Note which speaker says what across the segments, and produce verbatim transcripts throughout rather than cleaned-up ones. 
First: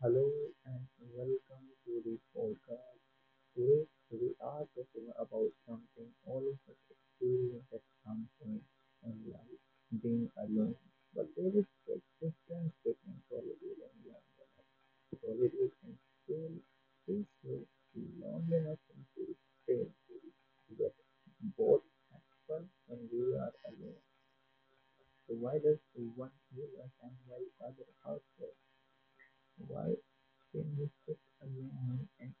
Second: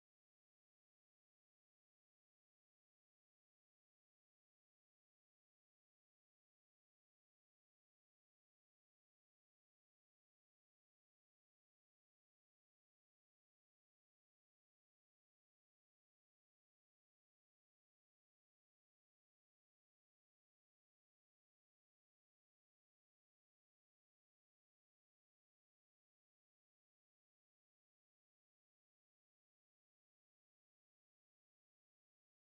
Speaker 1: Hello and welcome to the podcast. Today we are talking about something all of us experience at some point in life, being alone. But there is a difference between solitude and loneliness. Solitude can feel peaceful, loneliness can feel strange. Yet both fun when we are alone. So why does one heal us and while other hurts us? Why can you sit alone and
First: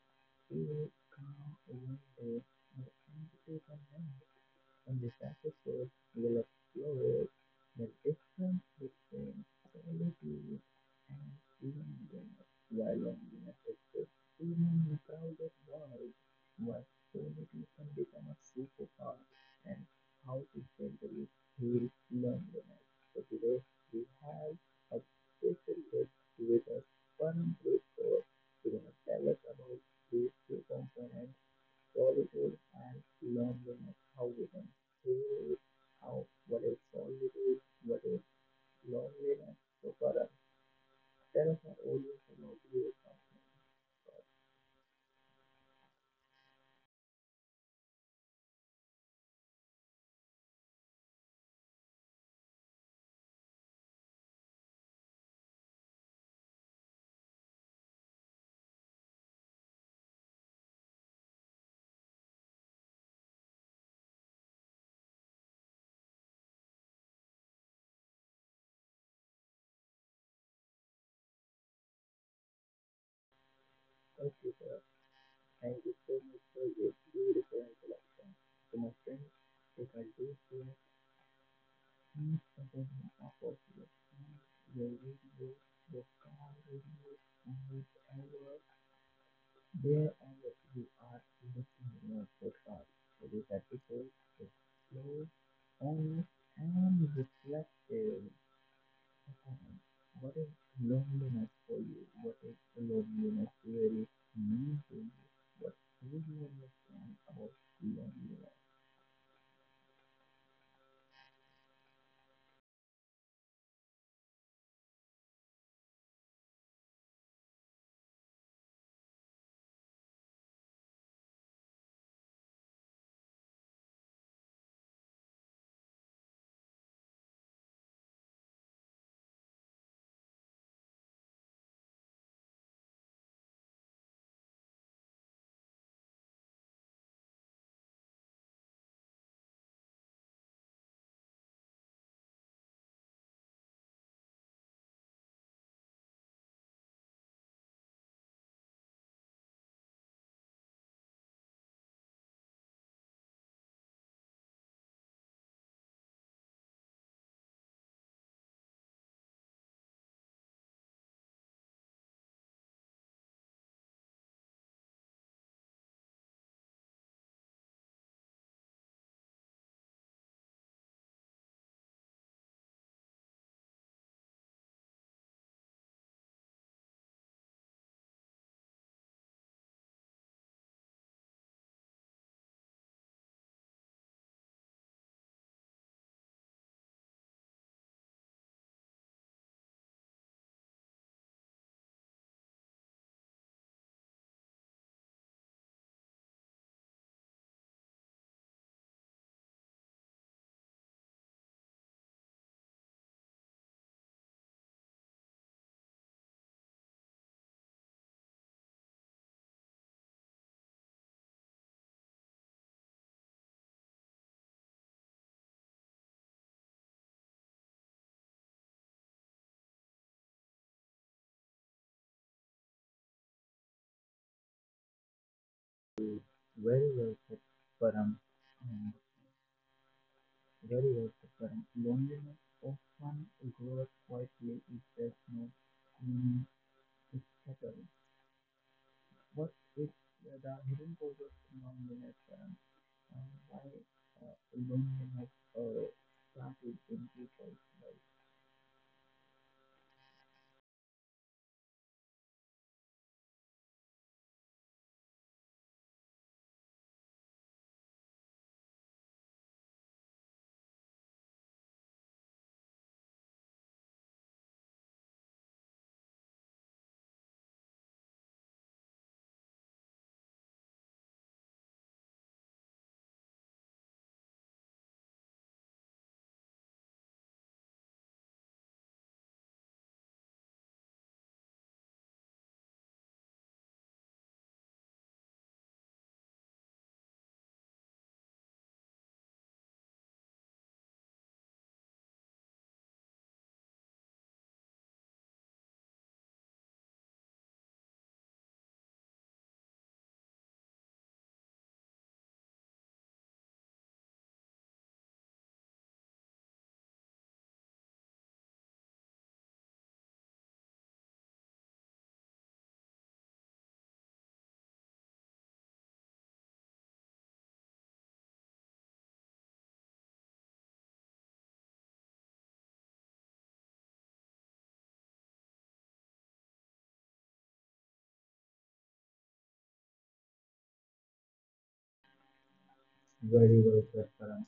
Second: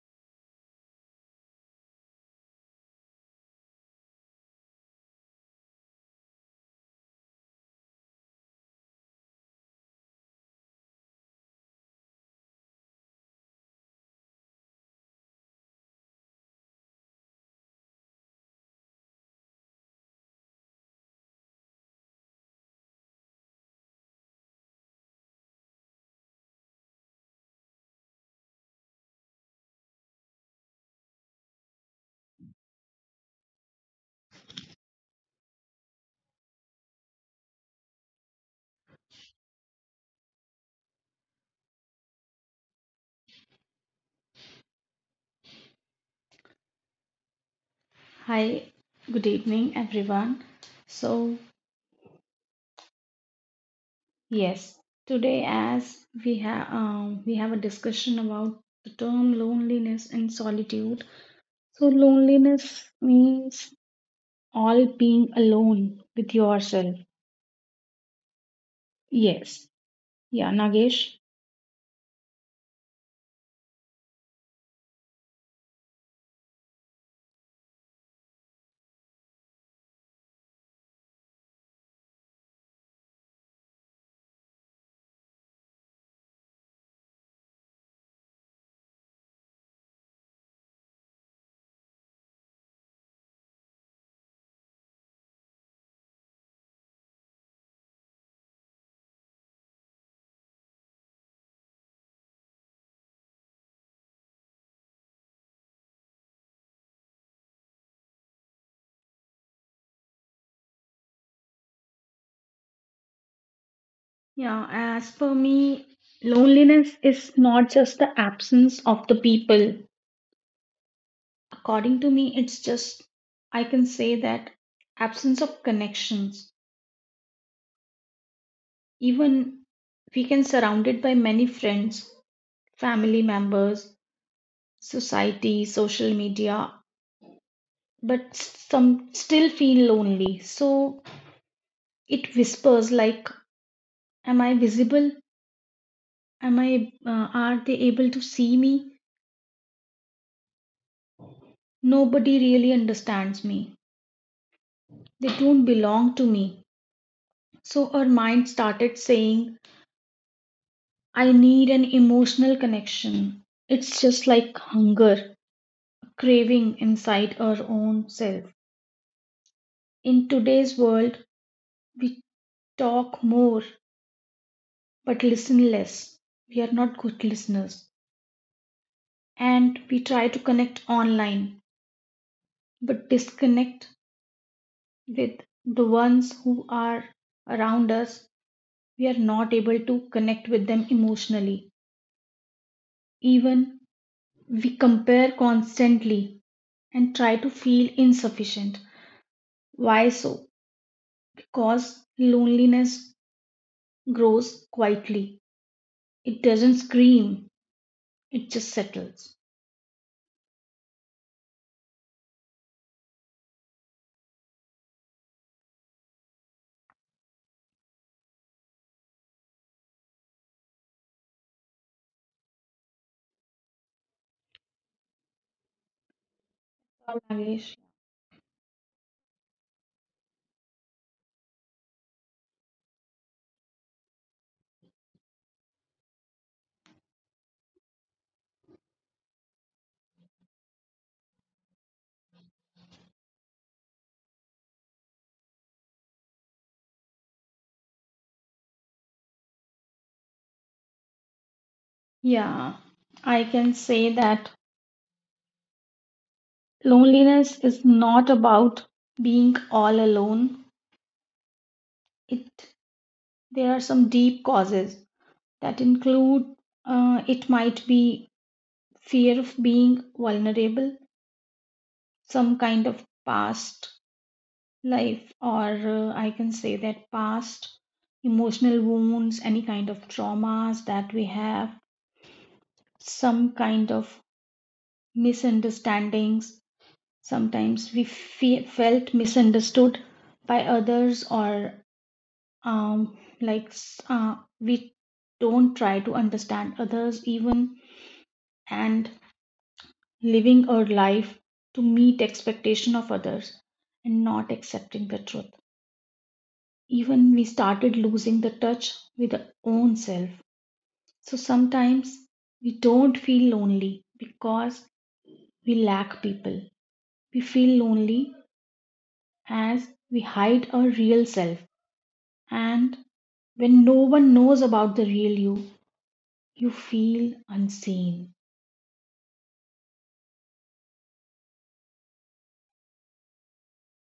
Speaker 1: feel calm when there's no end to the in this episode, we'll explore the difference between solitude and loneliness. Why loneliness is just human in a crowded world, why solitude can become a superpower, and how to gently heal loneliness. So today, we have a special guest with us, Param Before. She's going to tell us about these two components solitude and loneliness, how we can feel it, how what is solitude, what is loneliness. So Farah, tell us our audience about yourself.
Speaker 2: Hi, good evening, everyone. So yes, today as we have um, we have a discussion about the term loneliness and solitude. So loneliness means all being alone with yourself. Yes, yeah, Nagesh.
Speaker 1: Thank you, Farah. Thank you so much for your beautiful introduction. So my friends, if I do share each and every of your time, your videos, your car reviews, and whatever There only you are looking love for God with a deeper, slow, honest, and reflective upon what is loneliness for you, what is loneliness really mean to you, what do you understand about loneliness.
Speaker 2: Yeah, as per me, loneliness is not just the absence of the people. According to me, it's just I can say that absence of connections. Even we can surrounded by many friends, family members, society, social media, but some still feel lonely. So it whispers like, "Am I visible? Am I? Uh, are they able to see me? Nobody really understands me. They don't belong to me." So our mind started saying, "I need an emotional connection." It's just like hunger, craving inside our own self. In today's world, we talk more but listen less. We are not good listeners. And we try to connect online but disconnect with the ones who are around us. We are not able to connect with them emotionally. Even we compare constantly and try to feel insufficient. Why so? Because loneliness grows quietly. It doesn't scream, it just settles.
Speaker 1: Very well said,
Speaker 2: Sure, Nagesh.
Speaker 1: Param. Um, very well said, Param. Loneliness often grows quietly, it does not mean it's settled. What is the hidden cause of loneliness and uh, why uh, loneliness uh, started in people's lives?
Speaker 2: Yeah, I can say that loneliness is not about being all alone. It There are some deep causes that include uh, it might be fear of being vulnerable, some kind of past life, or uh, I can say that past emotional wounds, any kind of traumas that we have, some kind of misunderstandings. Sometimes we fe- felt misunderstood by others, or um, like s- uh, we don't try to understand others even, and living our life to meet expectation of others and not accepting the truth. Even we started losing the touch with our own self. So sometimes we don't feel lonely because we lack people. We feel lonely as we hide our real self. And when no one knows about the real you, you feel unseen.
Speaker 1: Very well said, Karan.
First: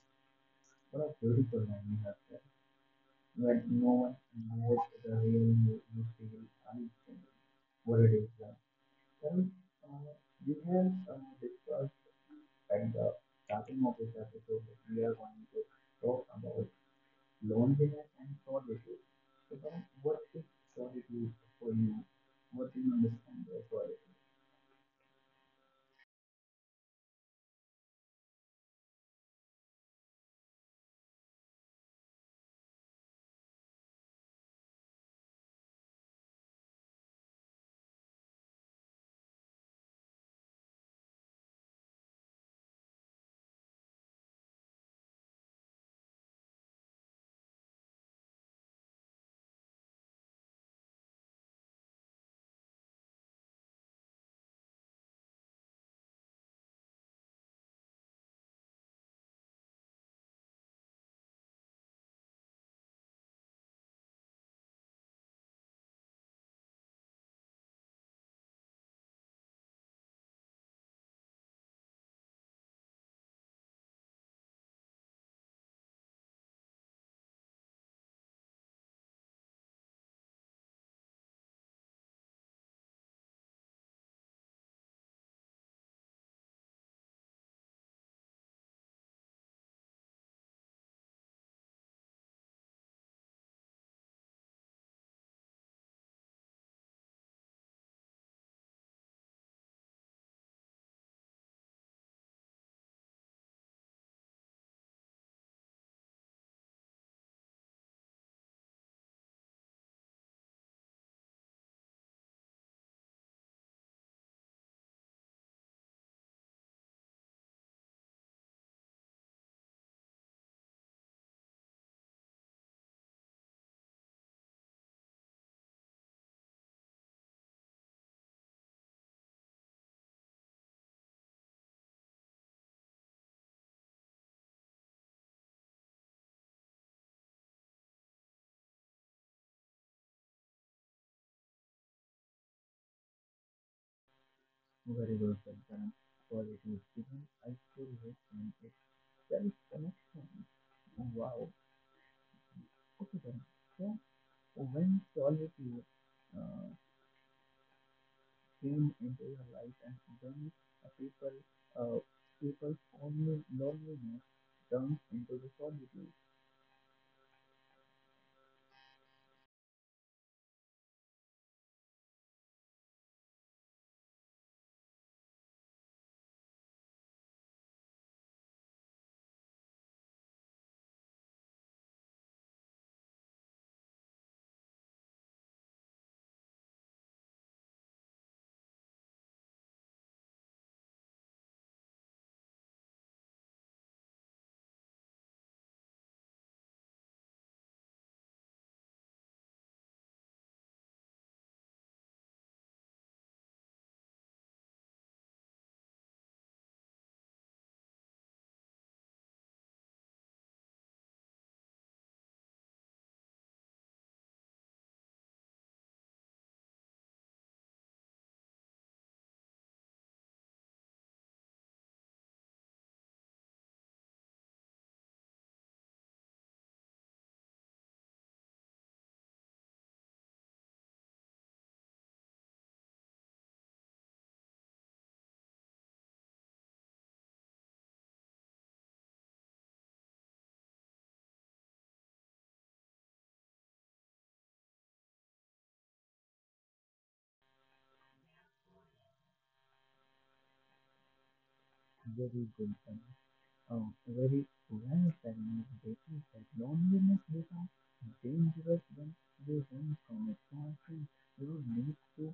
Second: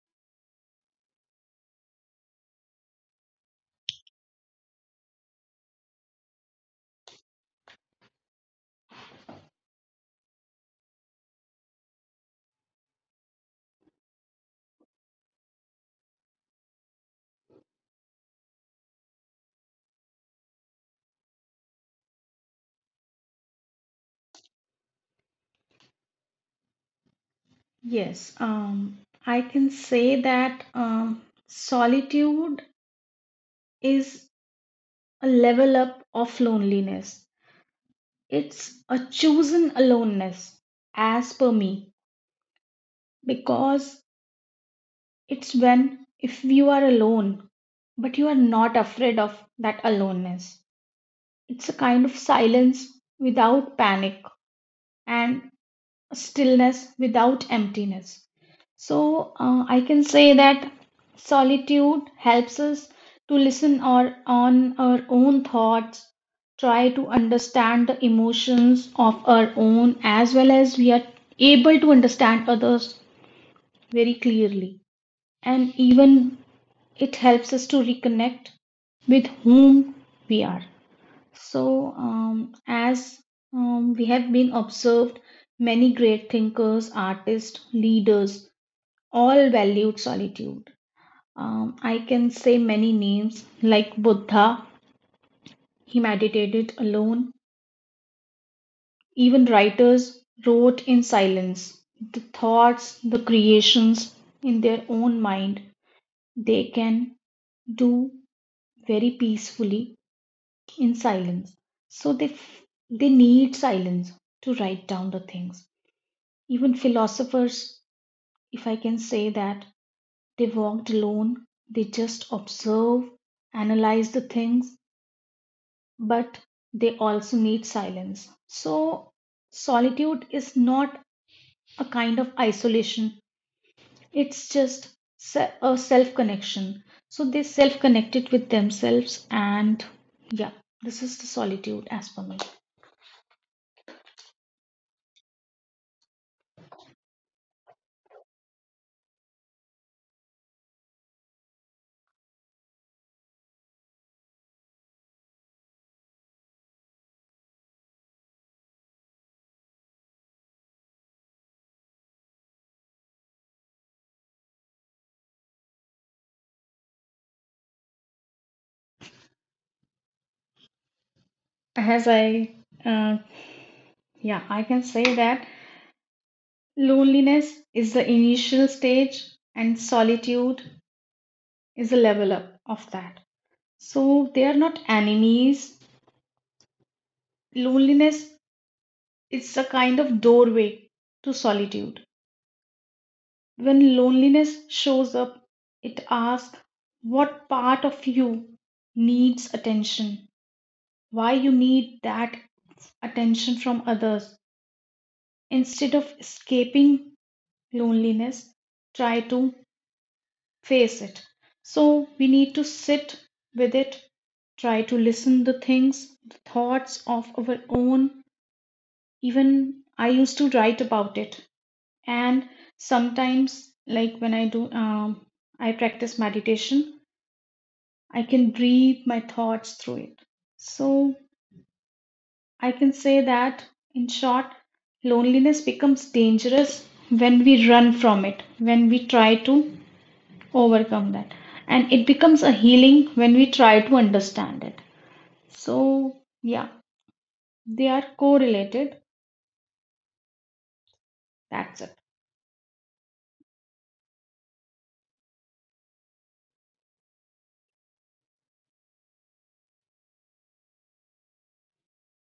Speaker 1: What a beautiful line you have said. When no one knows the real you, you feel unseen. What it is like. Karan, uh, we have uh, discussed at the starting of this episode that we are going to talk about loneliness and solitude. So, Karan, what is solitude for you? What do you understand by solitude?
Speaker 2: Yes, um, I can say that um, solitude is a level up of loneliness. It's a chosen aloneness, as per me, because it's when if you are alone, but you are not afraid of that aloneness. It's a kind of silence without panic, and stillness without emptiness. So uh, I can say that solitude helps us to listen or on our own thoughts, try to understand the emotions of our own, as well as we are able to understand others very clearly. And even it helps us to reconnect with whom we are. So, um, as um, we have been observed, many great thinkers, artists, leaders all valued solitude. Um, I can say many names like Buddha, he meditated alone. Even writers wrote in silence. The thoughts, the creations in their own mind, they can do very peacefully in silence. So they f- they need silence to write down the things. Even philosophers, if I can say that, they walked alone. They just observe, analyze the things, but they also need silence. So solitude is not a kind of isolation. It's just se- a self connection. So they self connected with themselves, and yeah, this is the solitude as per me.
Speaker 1: Very well said, Karan. Solitude isn't isolation, it's self connection. Wow. Okay, Karan. So, when solitude uh, came into your life and when uh, people, uh, people's only loneliness turns into the solitude,
Speaker 2: As I, uh, yeah, I can say that loneliness is the initial stage and solitude is the level up of that. So they are not enemies. Loneliness is a kind of doorway to solitude. When loneliness shows up, it asks what part of you needs attention, why you need that attention from others. Instead of escaping loneliness, try to face it. So we need to sit with it, try to listen the things, the thoughts of our own. Even I used to write about it, and sometimes, like when I do, um, I practice meditation. I can breathe my thoughts through it. So I can say that, in short, loneliness becomes dangerous when we run from it, when we try to overcome that. And it becomes a healing when we try to understand it. So, yeah, they are correlated. That's it.
Speaker 1: very good. Karan. A very well-balanced basis that loneliness becomes dangerous when you run from it. So I think you need to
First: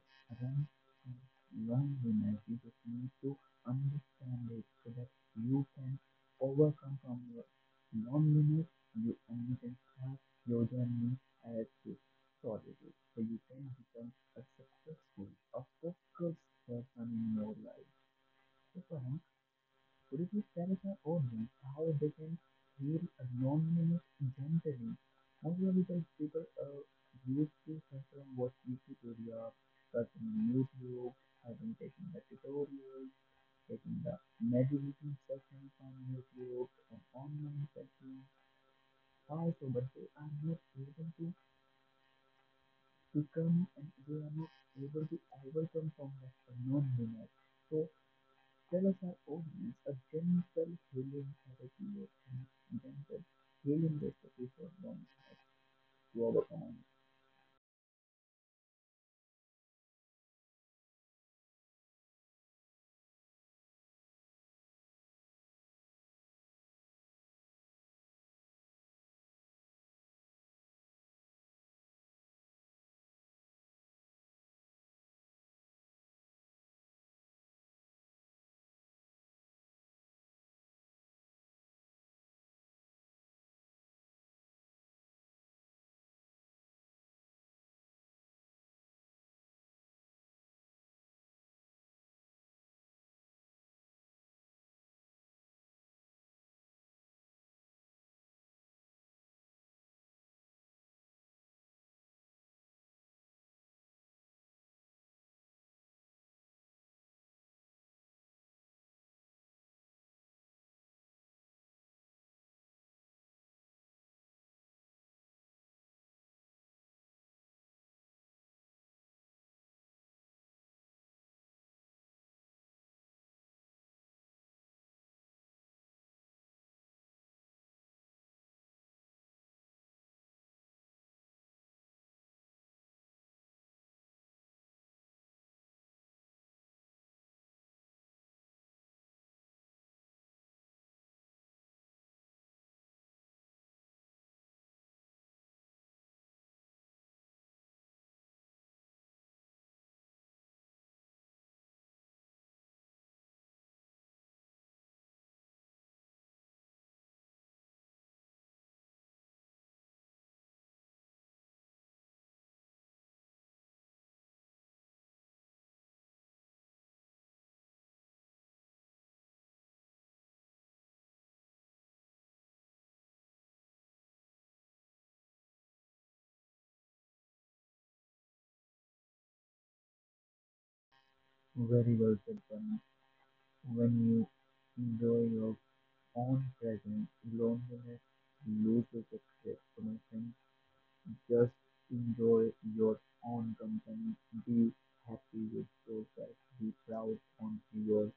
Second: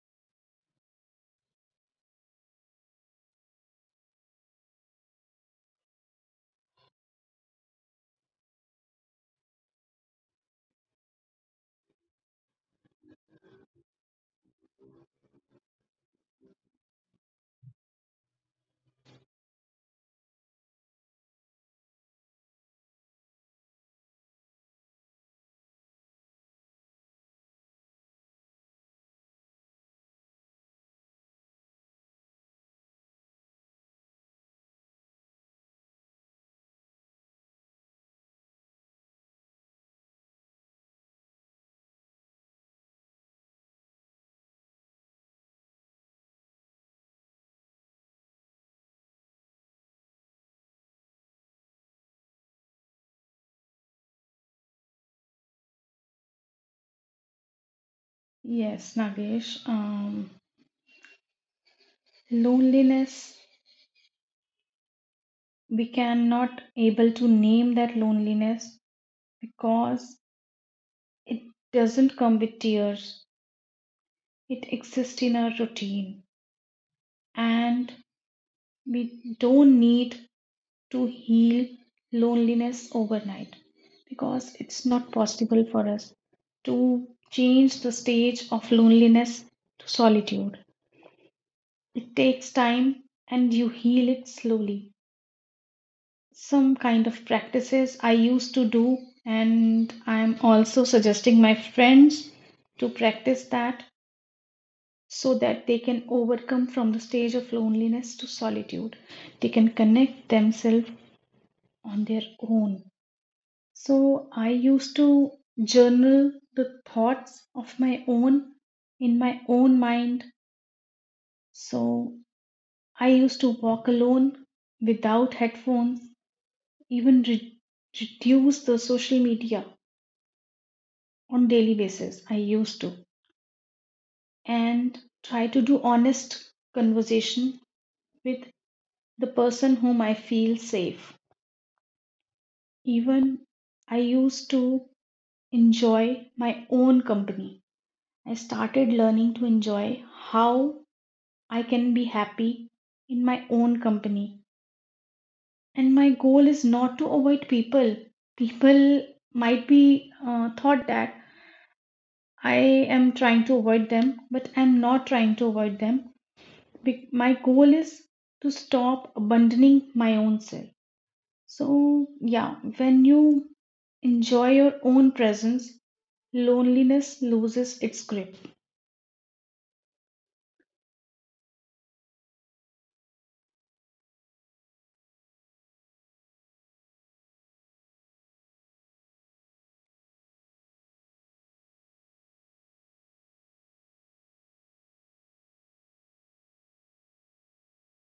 Speaker 1: run from loneliness. You just need to understand it so that you can overcome from your loneliness. You and you can start your journey as a solitude. So you can become a successful, a focused person in your life. So, Farhan, could you please clarify for how they can feel anonymous generally? Most of the people people are used to from watching tutorials, searching on YouTube, having taking the tutorials, taking the meditation sessions on YouTube, or online sessions. Also, but they are not able to become and they are not able to overcome from that anonymous. So tell us our a gentle healing therapy invented, healing the city problems to overcome.
Speaker 2: Yes, Nagesh. Um, loneliness, we cannot able to name that loneliness because it doesn't come with tears. It exists in our routine and we don't need to heal loneliness overnight because it's not possible for us to change the stage of loneliness to solitude. It takes time and you heal it slowly. Some kind of practices I used to do, and I'm also suggesting my friends to practice that so that they can overcome from the stage of loneliness to solitude. They can connect themselves on their own. So I used to journal the thoughts of my own in my own mind. So I used to walk alone without headphones, even re- reduce the social media on daily basis. I used to and try to do honest conversation with the person whom I feel safe. Even I used to enjoy my own company. I started learning to enjoy how I can be happy in my own company. And my goal is not to avoid people. People might be uh, thought that I am trying to avoid them, but I'm not trying to avoid them. Be- my goal is to stop abandoning my own self. So, yeah, when you enjoy your own presence, loneliness loses its grip.
Speaker 1: Very well said, Pranav. When you enjoy your own presence, loneliness loses its destination. Just enjoy your own company. Be happy with yourself. Be proud on yourself.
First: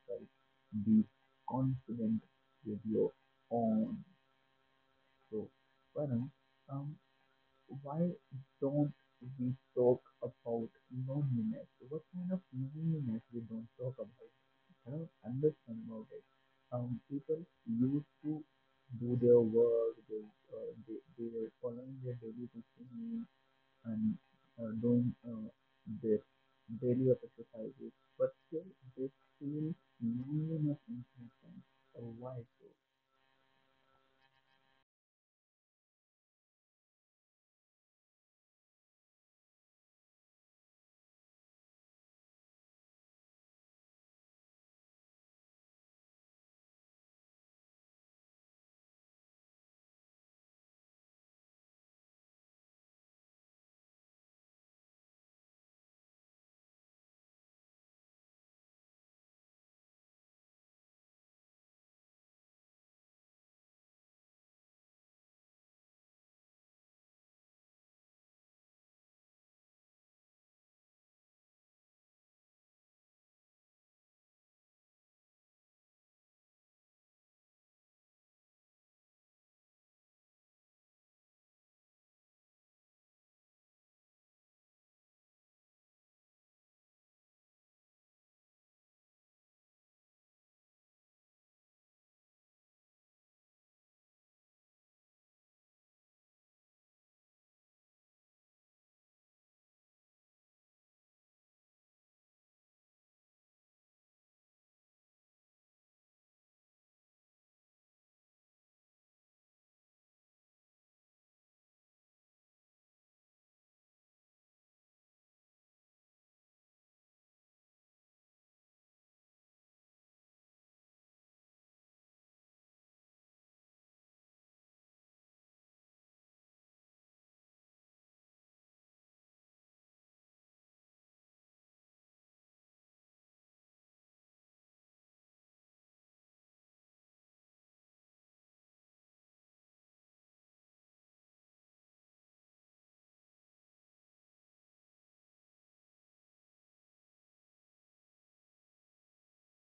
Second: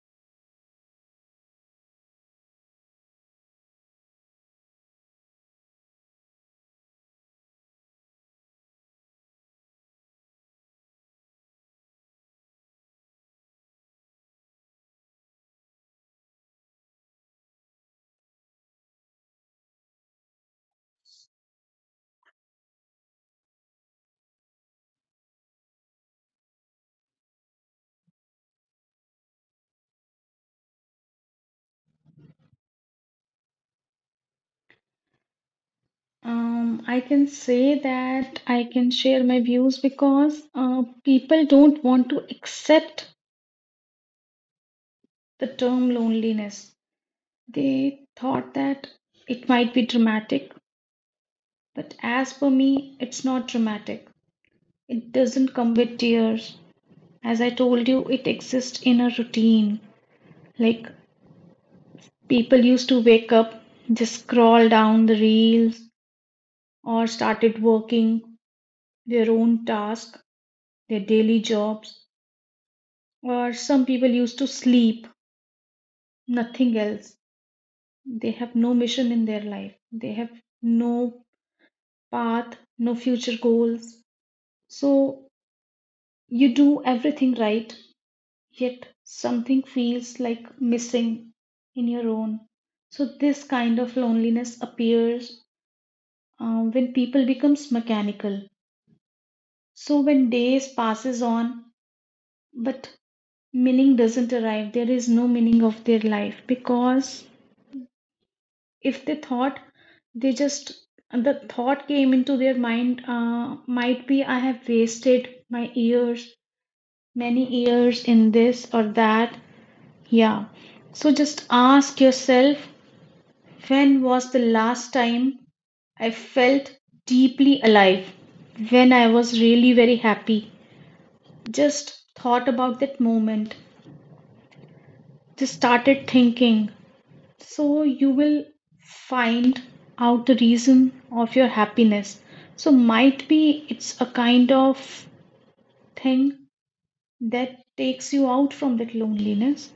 Speaker 1: Be confident with your own. So, Pranav, um, why don't we talk about loneliness? What kind of loneliness we don't talk about? I don't understand about it. Um, people used to do their work, they, uh, they, they were following their daily routine and uh, doing uh, their daily exercises, but still they feel loneliness in something. Uh, why so?
Speaker 2: Um, I can say that I can share my views because uh, people don't want to accept the term loneliness. They thought that it might be dramatic, but as per me, it's not dramatic. It doesn't come with tears. As I told you, it exists in a routine. Like people used to wake up, just scroll down the reels, or started working their own task, their daily jobs. Or some people used to sleep, nothing else. They have no mission in their life, they have no path, no future goals. So you do everything right, yet something feels like missing in your own. So this kind of loneliness appears uh, when people becomes mechanical. So when days passes on, but meaning doesn't arrive, there is no meaning of their life because if they thought they just the thought came into their mind, uh, might be I have wasted my years, many years in this or that. Yeah. So just ask yourself, when was the last time I felt deeply alive, when I was really very happy? Just thought about that moment, just started thinking. So you will find out the reason of your happiness. So might be it's a kind of thing that takes you out from that loneliness.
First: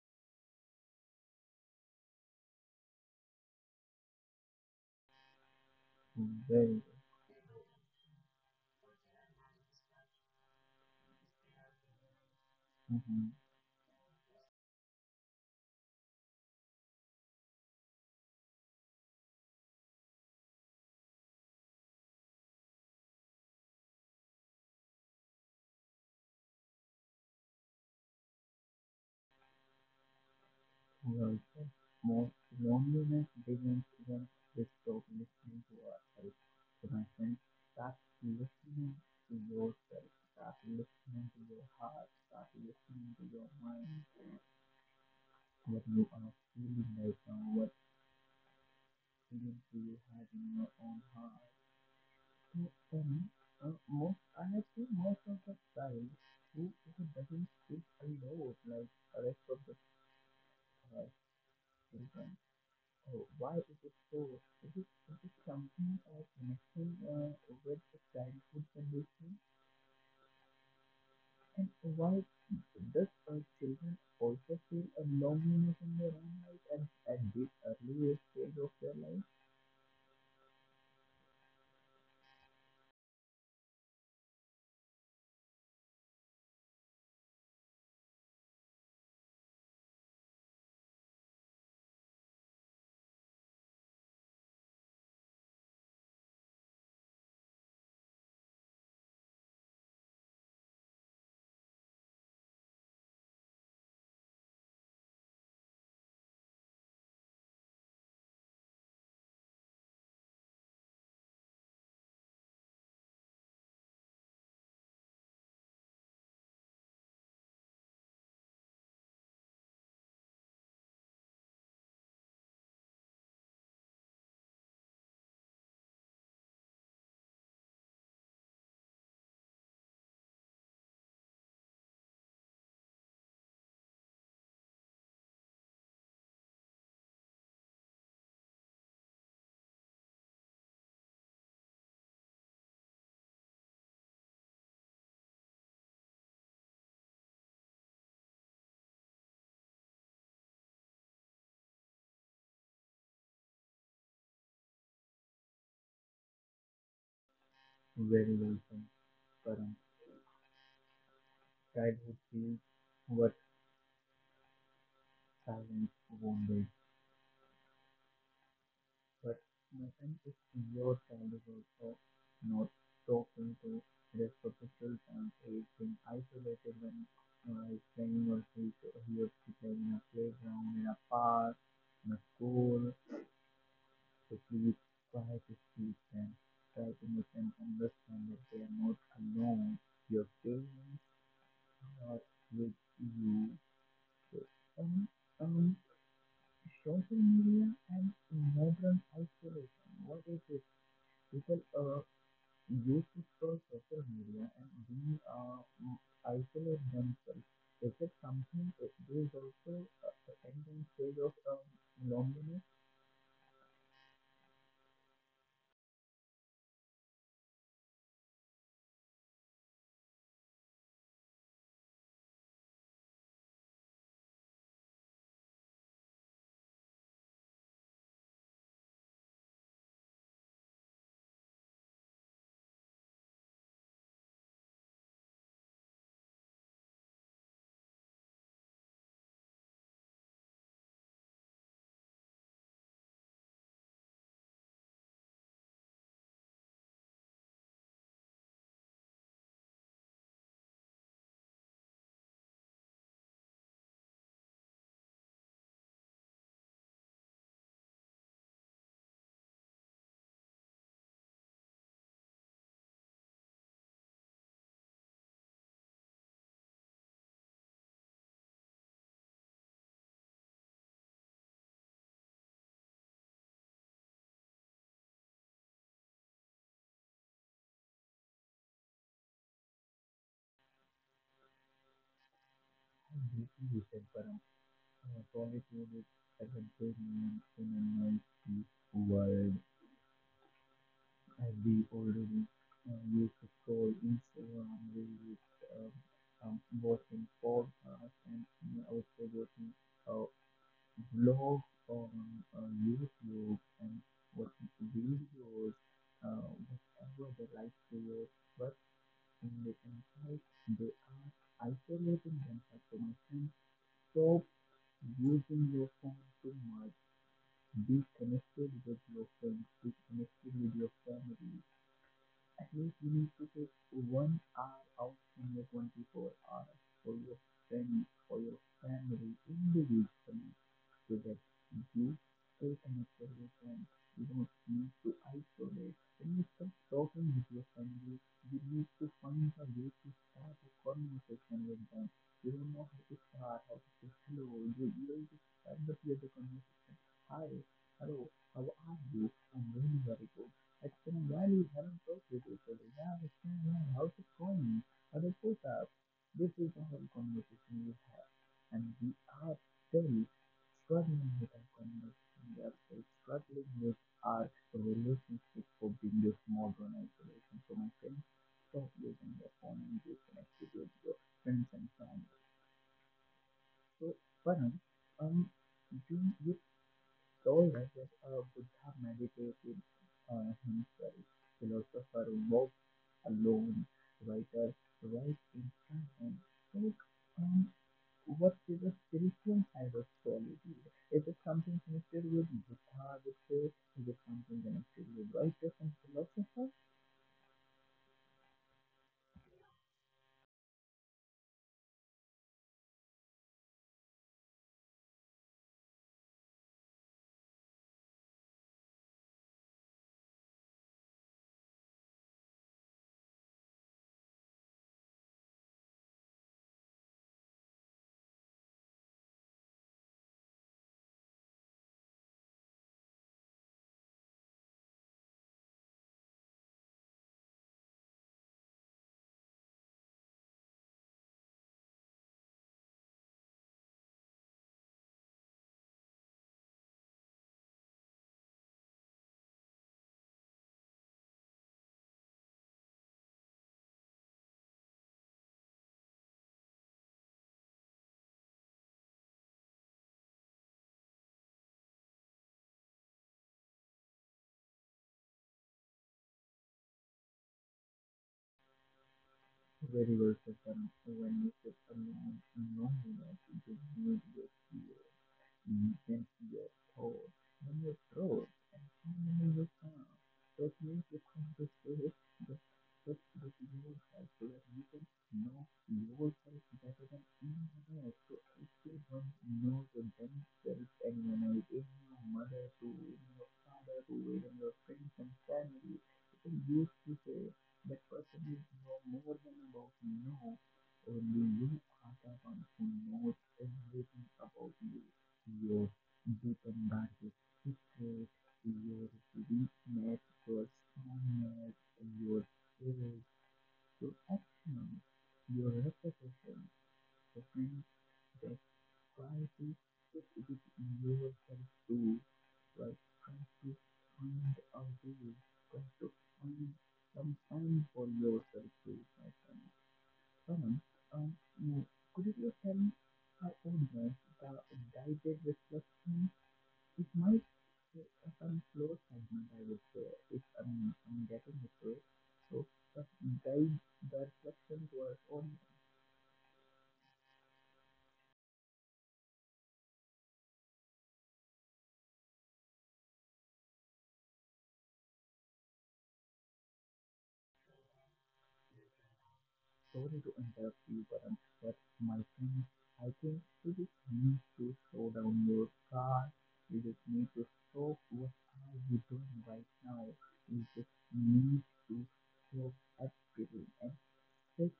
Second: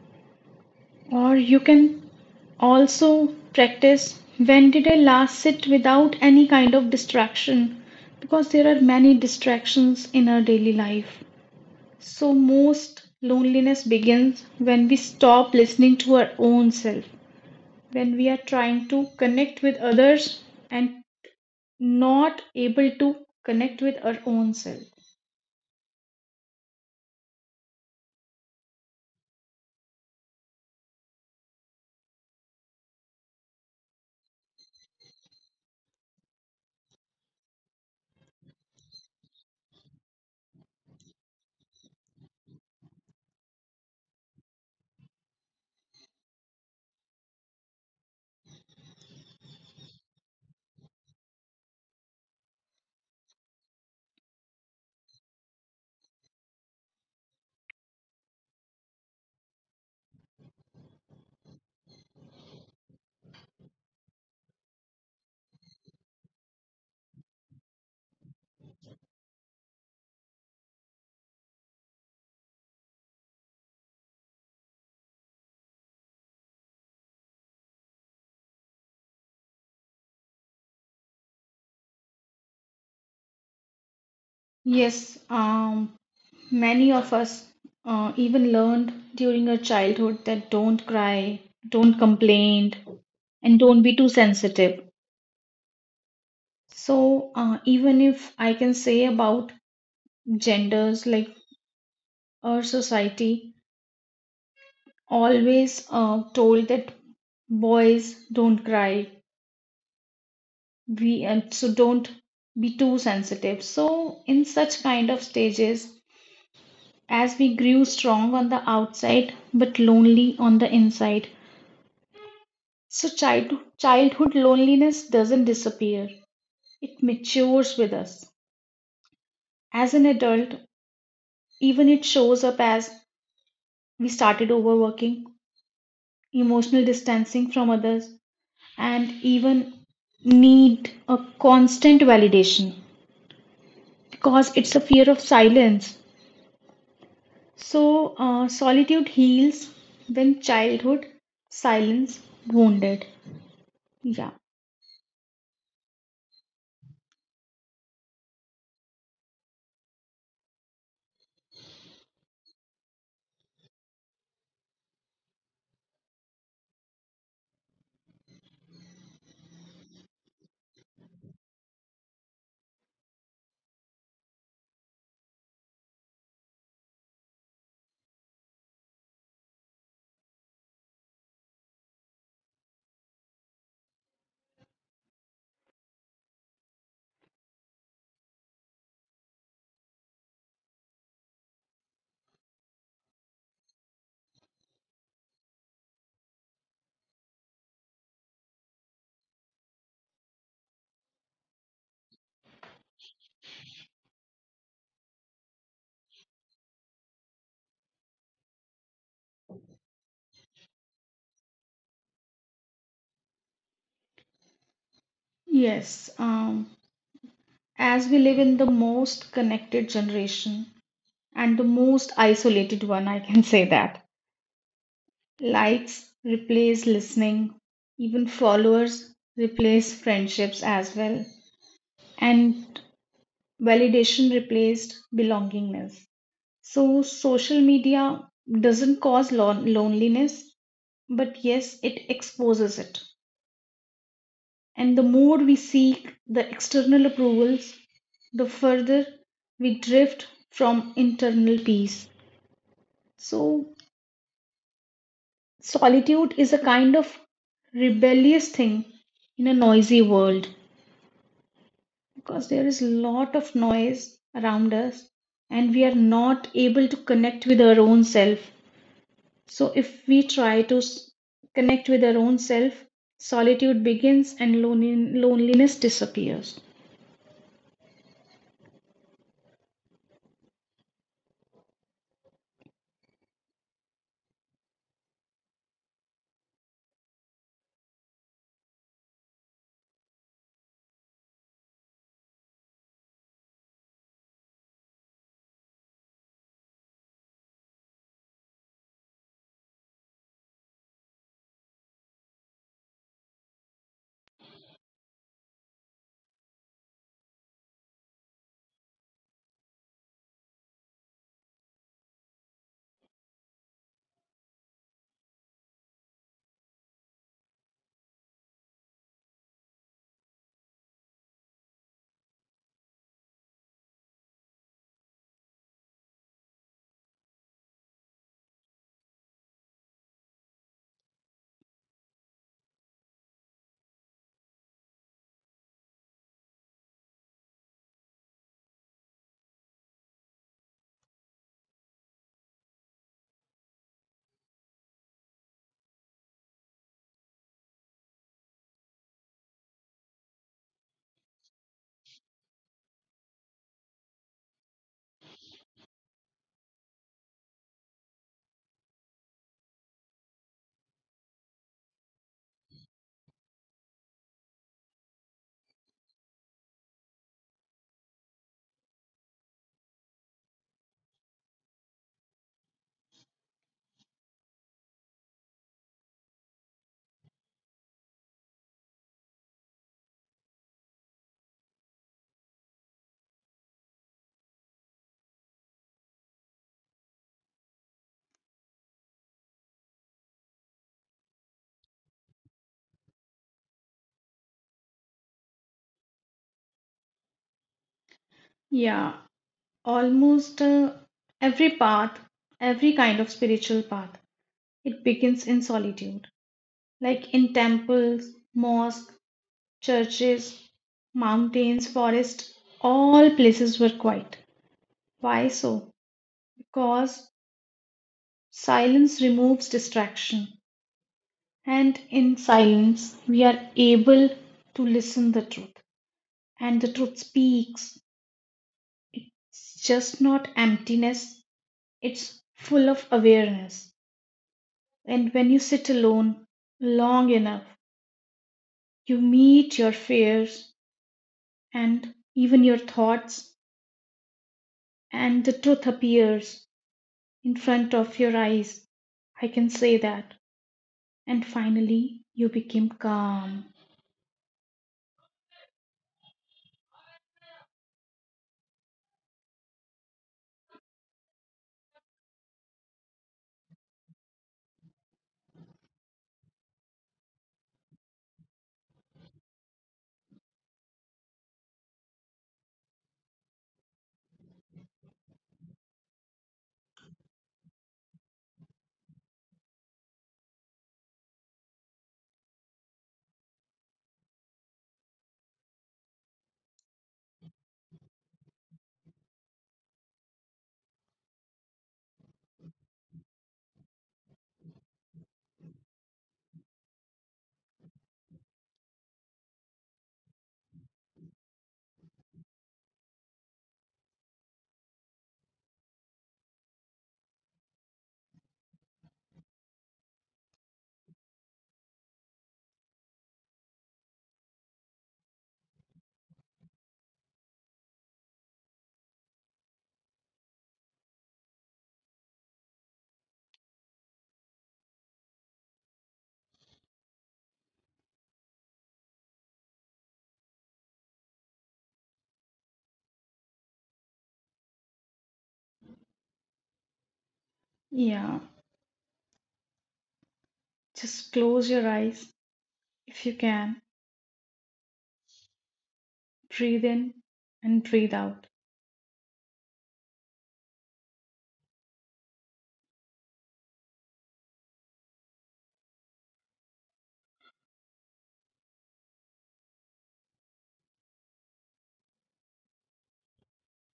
Speaker 2: Or you can also practice, when did I last sit without any kind
Speaker 1: Very.
Speaker 2: of distraction? Because there are many distractions in our daily life. So most
Speaker 1: Mm-hmm.
Speaker 2: loneliness begins when we stop listening to our own self, when we are trying to connect with others and not able to connect with our own self.
Speaker 1: And also, most loneliness begins when we stop listening to ourselves. So, my friend, start listening to yourself, start listening to your heart, start listening to your mind, what you are feeling right now, what feelings do you have in your own heart. So, for me, uh, most, I have seen most of the child who, who doesn't speak a lot, like the rest of the uh, children. Oh, why is it so? Is it, is it something or messing uh, with the childhood condition, and why does our children also feel a loneliness in their own life and at this earliest stage of their life?
Speaker 2: Yes, um, many of us uh, even learned during our childhood that don't cry, don't complain, and don't be too sensitive. So, uh, even if I can say about genders, like our society always uh, told that boys don't cry, we and so don't be too sensitive. So in such kind of stages, as we grew strong on the outside but lonely on the inside, so child, childhood loneliness doesn't disappear, it matures with us as an adult. Even it shows up as we started overworking, emotional distancing from others, and even need a constant validation because it's a fear of silence. So, uh, solitude heals when childhood silence wounded. Yeah.
Speaker 1: Very welcome, Karan. Childhood feels what silence won't do. But nothing is in your child is also not talking to. It is protected and is being isolated when uh, is playing or he he or she play in a playground, in a park, in a school. So please try to speak them. Try to make them understand that they are not alone. Your children are with you. So, um, um, social media and modern isolation. What is it? People uh, use it for social media and being uh, m- isolate themselves. Is it something, uh, there is also a a certain stage of um, loneliness
Speaker 2: Yes. Um, as we live in the most connected generation and the most isolated one, I can say that. Likes replace listening, even followers replace friendships as well, and validation replaced belongingness. So, social media doesn't cause lon- loneliness, but yes, it exposes it. And the more we seek the external approvals, the further we drift from internal peace. So, solitude is a kind of rebellious thing in a noisy world because there is a lot of noise around us and we are not able to connect with our own self. So, if we try to s- connect with our own self, solitude begins and lone- loneliness disappears.
Speaker 1: and deprivation for um, uh, solitude is as a good name in a noisy world as we already uh, used to scroll Instagram, Reels, um, um, watching podcasts and you know, also watching uh, blog on uh, YouTube and watching videos, uh, whatever they like to do. But in the inside, they are isolating themselves from us. And stop using your phone too much. Be connected with your friends. Be connected with your family. At least you need to take one hour out from your twenty-four hours for your friends, for your family, individually, so that you stay connected with them. You don't need to isolate. When you start talking with your family, you need to find a way to start a conversation with them. You don't know how to start, how to say hello. You, you just start the conversation. Hi, hello, how are you? I'm really very good. It's been a while we haven't talked with each other. Yeah, it's how's it going? How did it up? This is the whole conversation we have, and we are still struggling with our conversation. We are still struggling with our relationship for being this modern isolation. So, my friends, stop using your phone and get connected with your friends and family. So, Param, um, you, you told us that uh, Buddha meditated on himself. Philosopher walked alone. Writer writes in silence. So, um, what is the spiritual side of solitude? Is it something connected with Buddha ritual? Is it something connected with writers and philosophers?
Speaker 2: Yeah, almost uh, every path, every kind of spiritual path, it begins in solitude, like in temples, mosques, churches, mountains, forests, all places were quiet. Why so? Because silence removes distraction, and in silence, we are able to listen the truth, and the truth speaks. It's just not emptiness, it's full of awareness. And when you sit alone long enough, you meet your fears and even your thoughts, and the truth appears in front of your eyes. I can say that. And finally, you become calm.
Speaker 1: Very well said. So when you sit alone in loneliness, you need your fear. Deep into your throat, from your throat, and finally you come. That means you come to say that, that, that yourself so that you can know yourself better than anyone else. So if you don't know your themselves anyone else, even your mother too, even your father too, even your friends and family, people used to say that person is no more than about you. Only you are the one who knows everything about you your dependence, hatred, your weakness, your smallness, your age, your actions, your reputation, the things that try to fit with yourself too, but try to find a way, try to find some time for yourself too, my friend. Karan, um, you- could you please tell me how old was the guided reflection it might be some slow segment, I would say, if I'm, I'm getting it right. So, the guide, the reflections were on
Speaker 2: Yeah, just close your eyes if you can. Breathe in and breathe out.
Speaker 1: sorry to interrupt you, Karan, but my friend, I think you just need to slow down your car. You just need to stop what are you doing right now. You just need to stop everything and sit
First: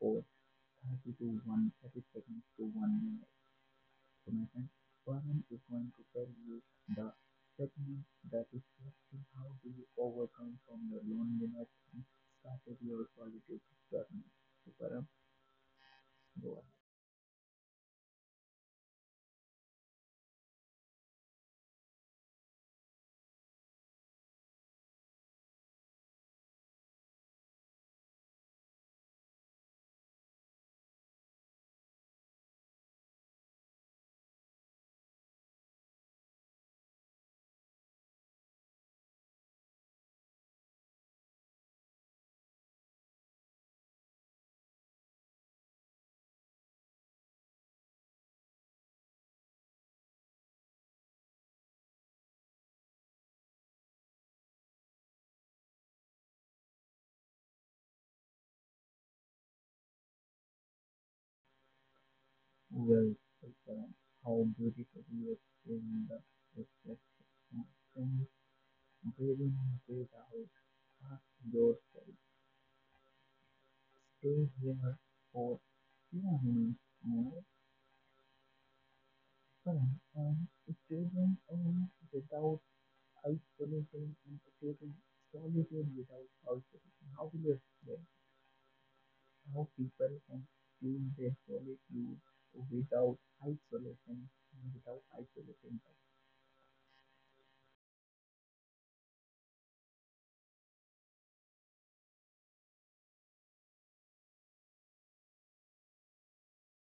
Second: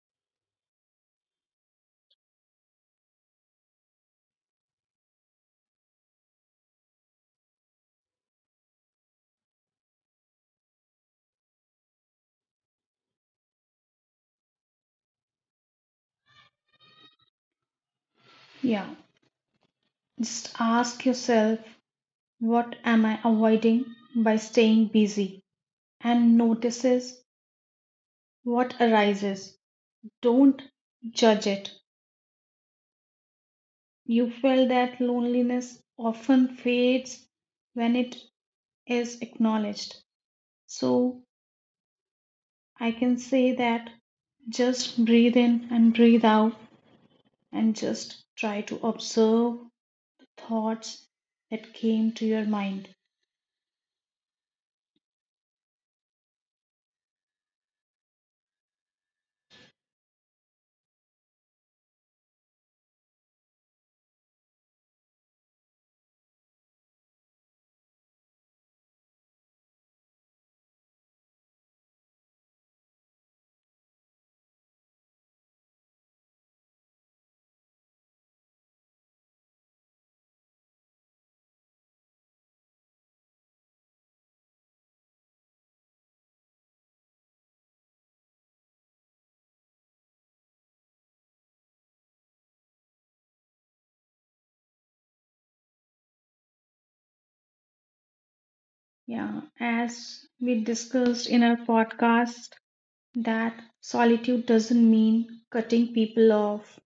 Speaker 1: for thirty to one thirty seconds to one minute. So my friend. Param is going to tell you the technique that is actually how do you overcome from your loneliness and started your solitude journey. So Param, go ahead.
Speaker 2: Yeah, just ask yourself, what am I avoiding by staying busy, and notices what arises. Don't judge it. You felt that loneliness often fades when it is acknowledged. So I can say that just breathe in and breathe out and just try to observe thoughts that came to your mind.
Speaker 1: Well, well, Param, how beautiful you explain the reflection. From breathing in, breathe out, ask yourself, stay here for few moments more, Param, and stay them without help solutions integrated solitude without outsourcing? How will you explain how people can choose their solitude without isolation, without isolating themselves?
Speaker 2: Yeah, as we discussed in our podcast, that solitude doesn't mean cutting people off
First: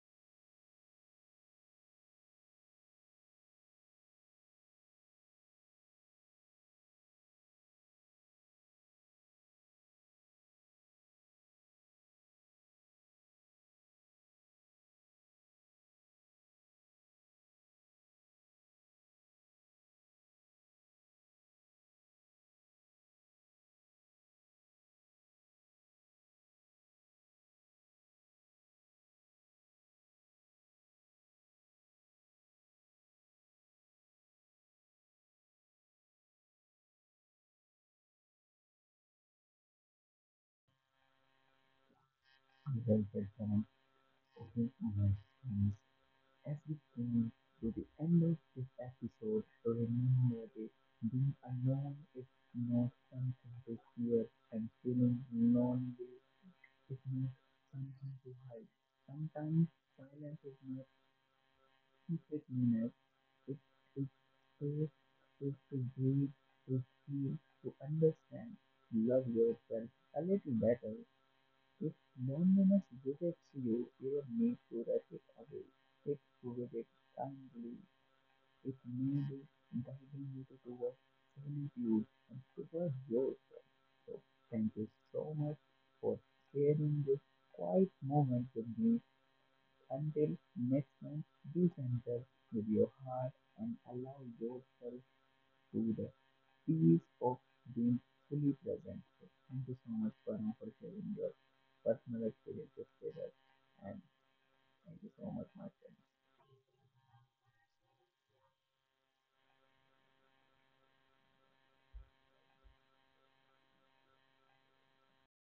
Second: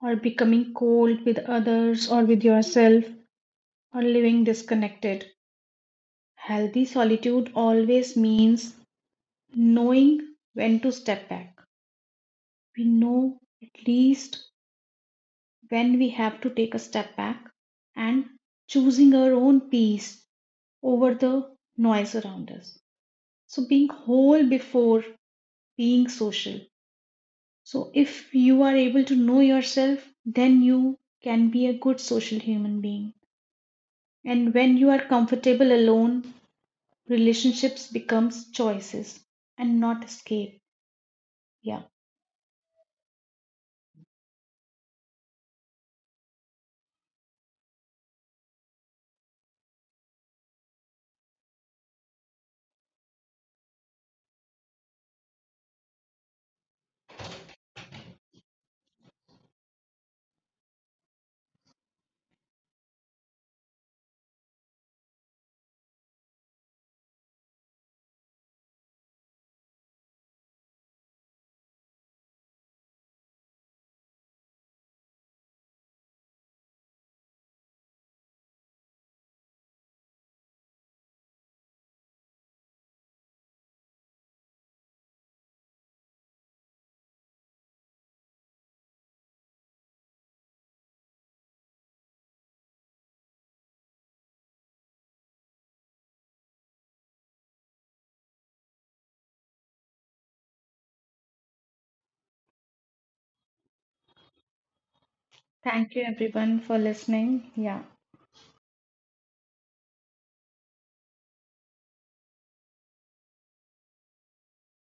Speaker 2: or becoming cold with others or with yourself, or living disconnected. Healthy solitude always means knowing when to step back. We know at least when we have to take a step back and choosing our own peace over the noise around us. So, being whole before being social. So, if you are able to know yourself, then you can be a good social human being. And when you are comfortable alone, relationships becomes choices and not escape. Yeah,
Speaker 1: Well said, Karan. Okay, my friends, as we came to the end of this episode, remember this, being alone is not something to fear and feeling lonely is not something to hide. Sometimes silence is not secret meanness, it takes us to breathe, to feel, to understand. Love yourself a little better. If loneliness visits you, you will need to rush it away. Take to it kindly. It may be guiding you towards solitude and towards yourself. So thank you so much for sharing this quiet moment with me until next time, be gentle with your heart and allow yourself to the peace of being fully present. So thank you so much, Parma, for sharing your personal experiences with us. And thank you so much, my
Speaker 2: thank
Speaker 1: friend.
Speaker 2: you everyone for listening. Yeah.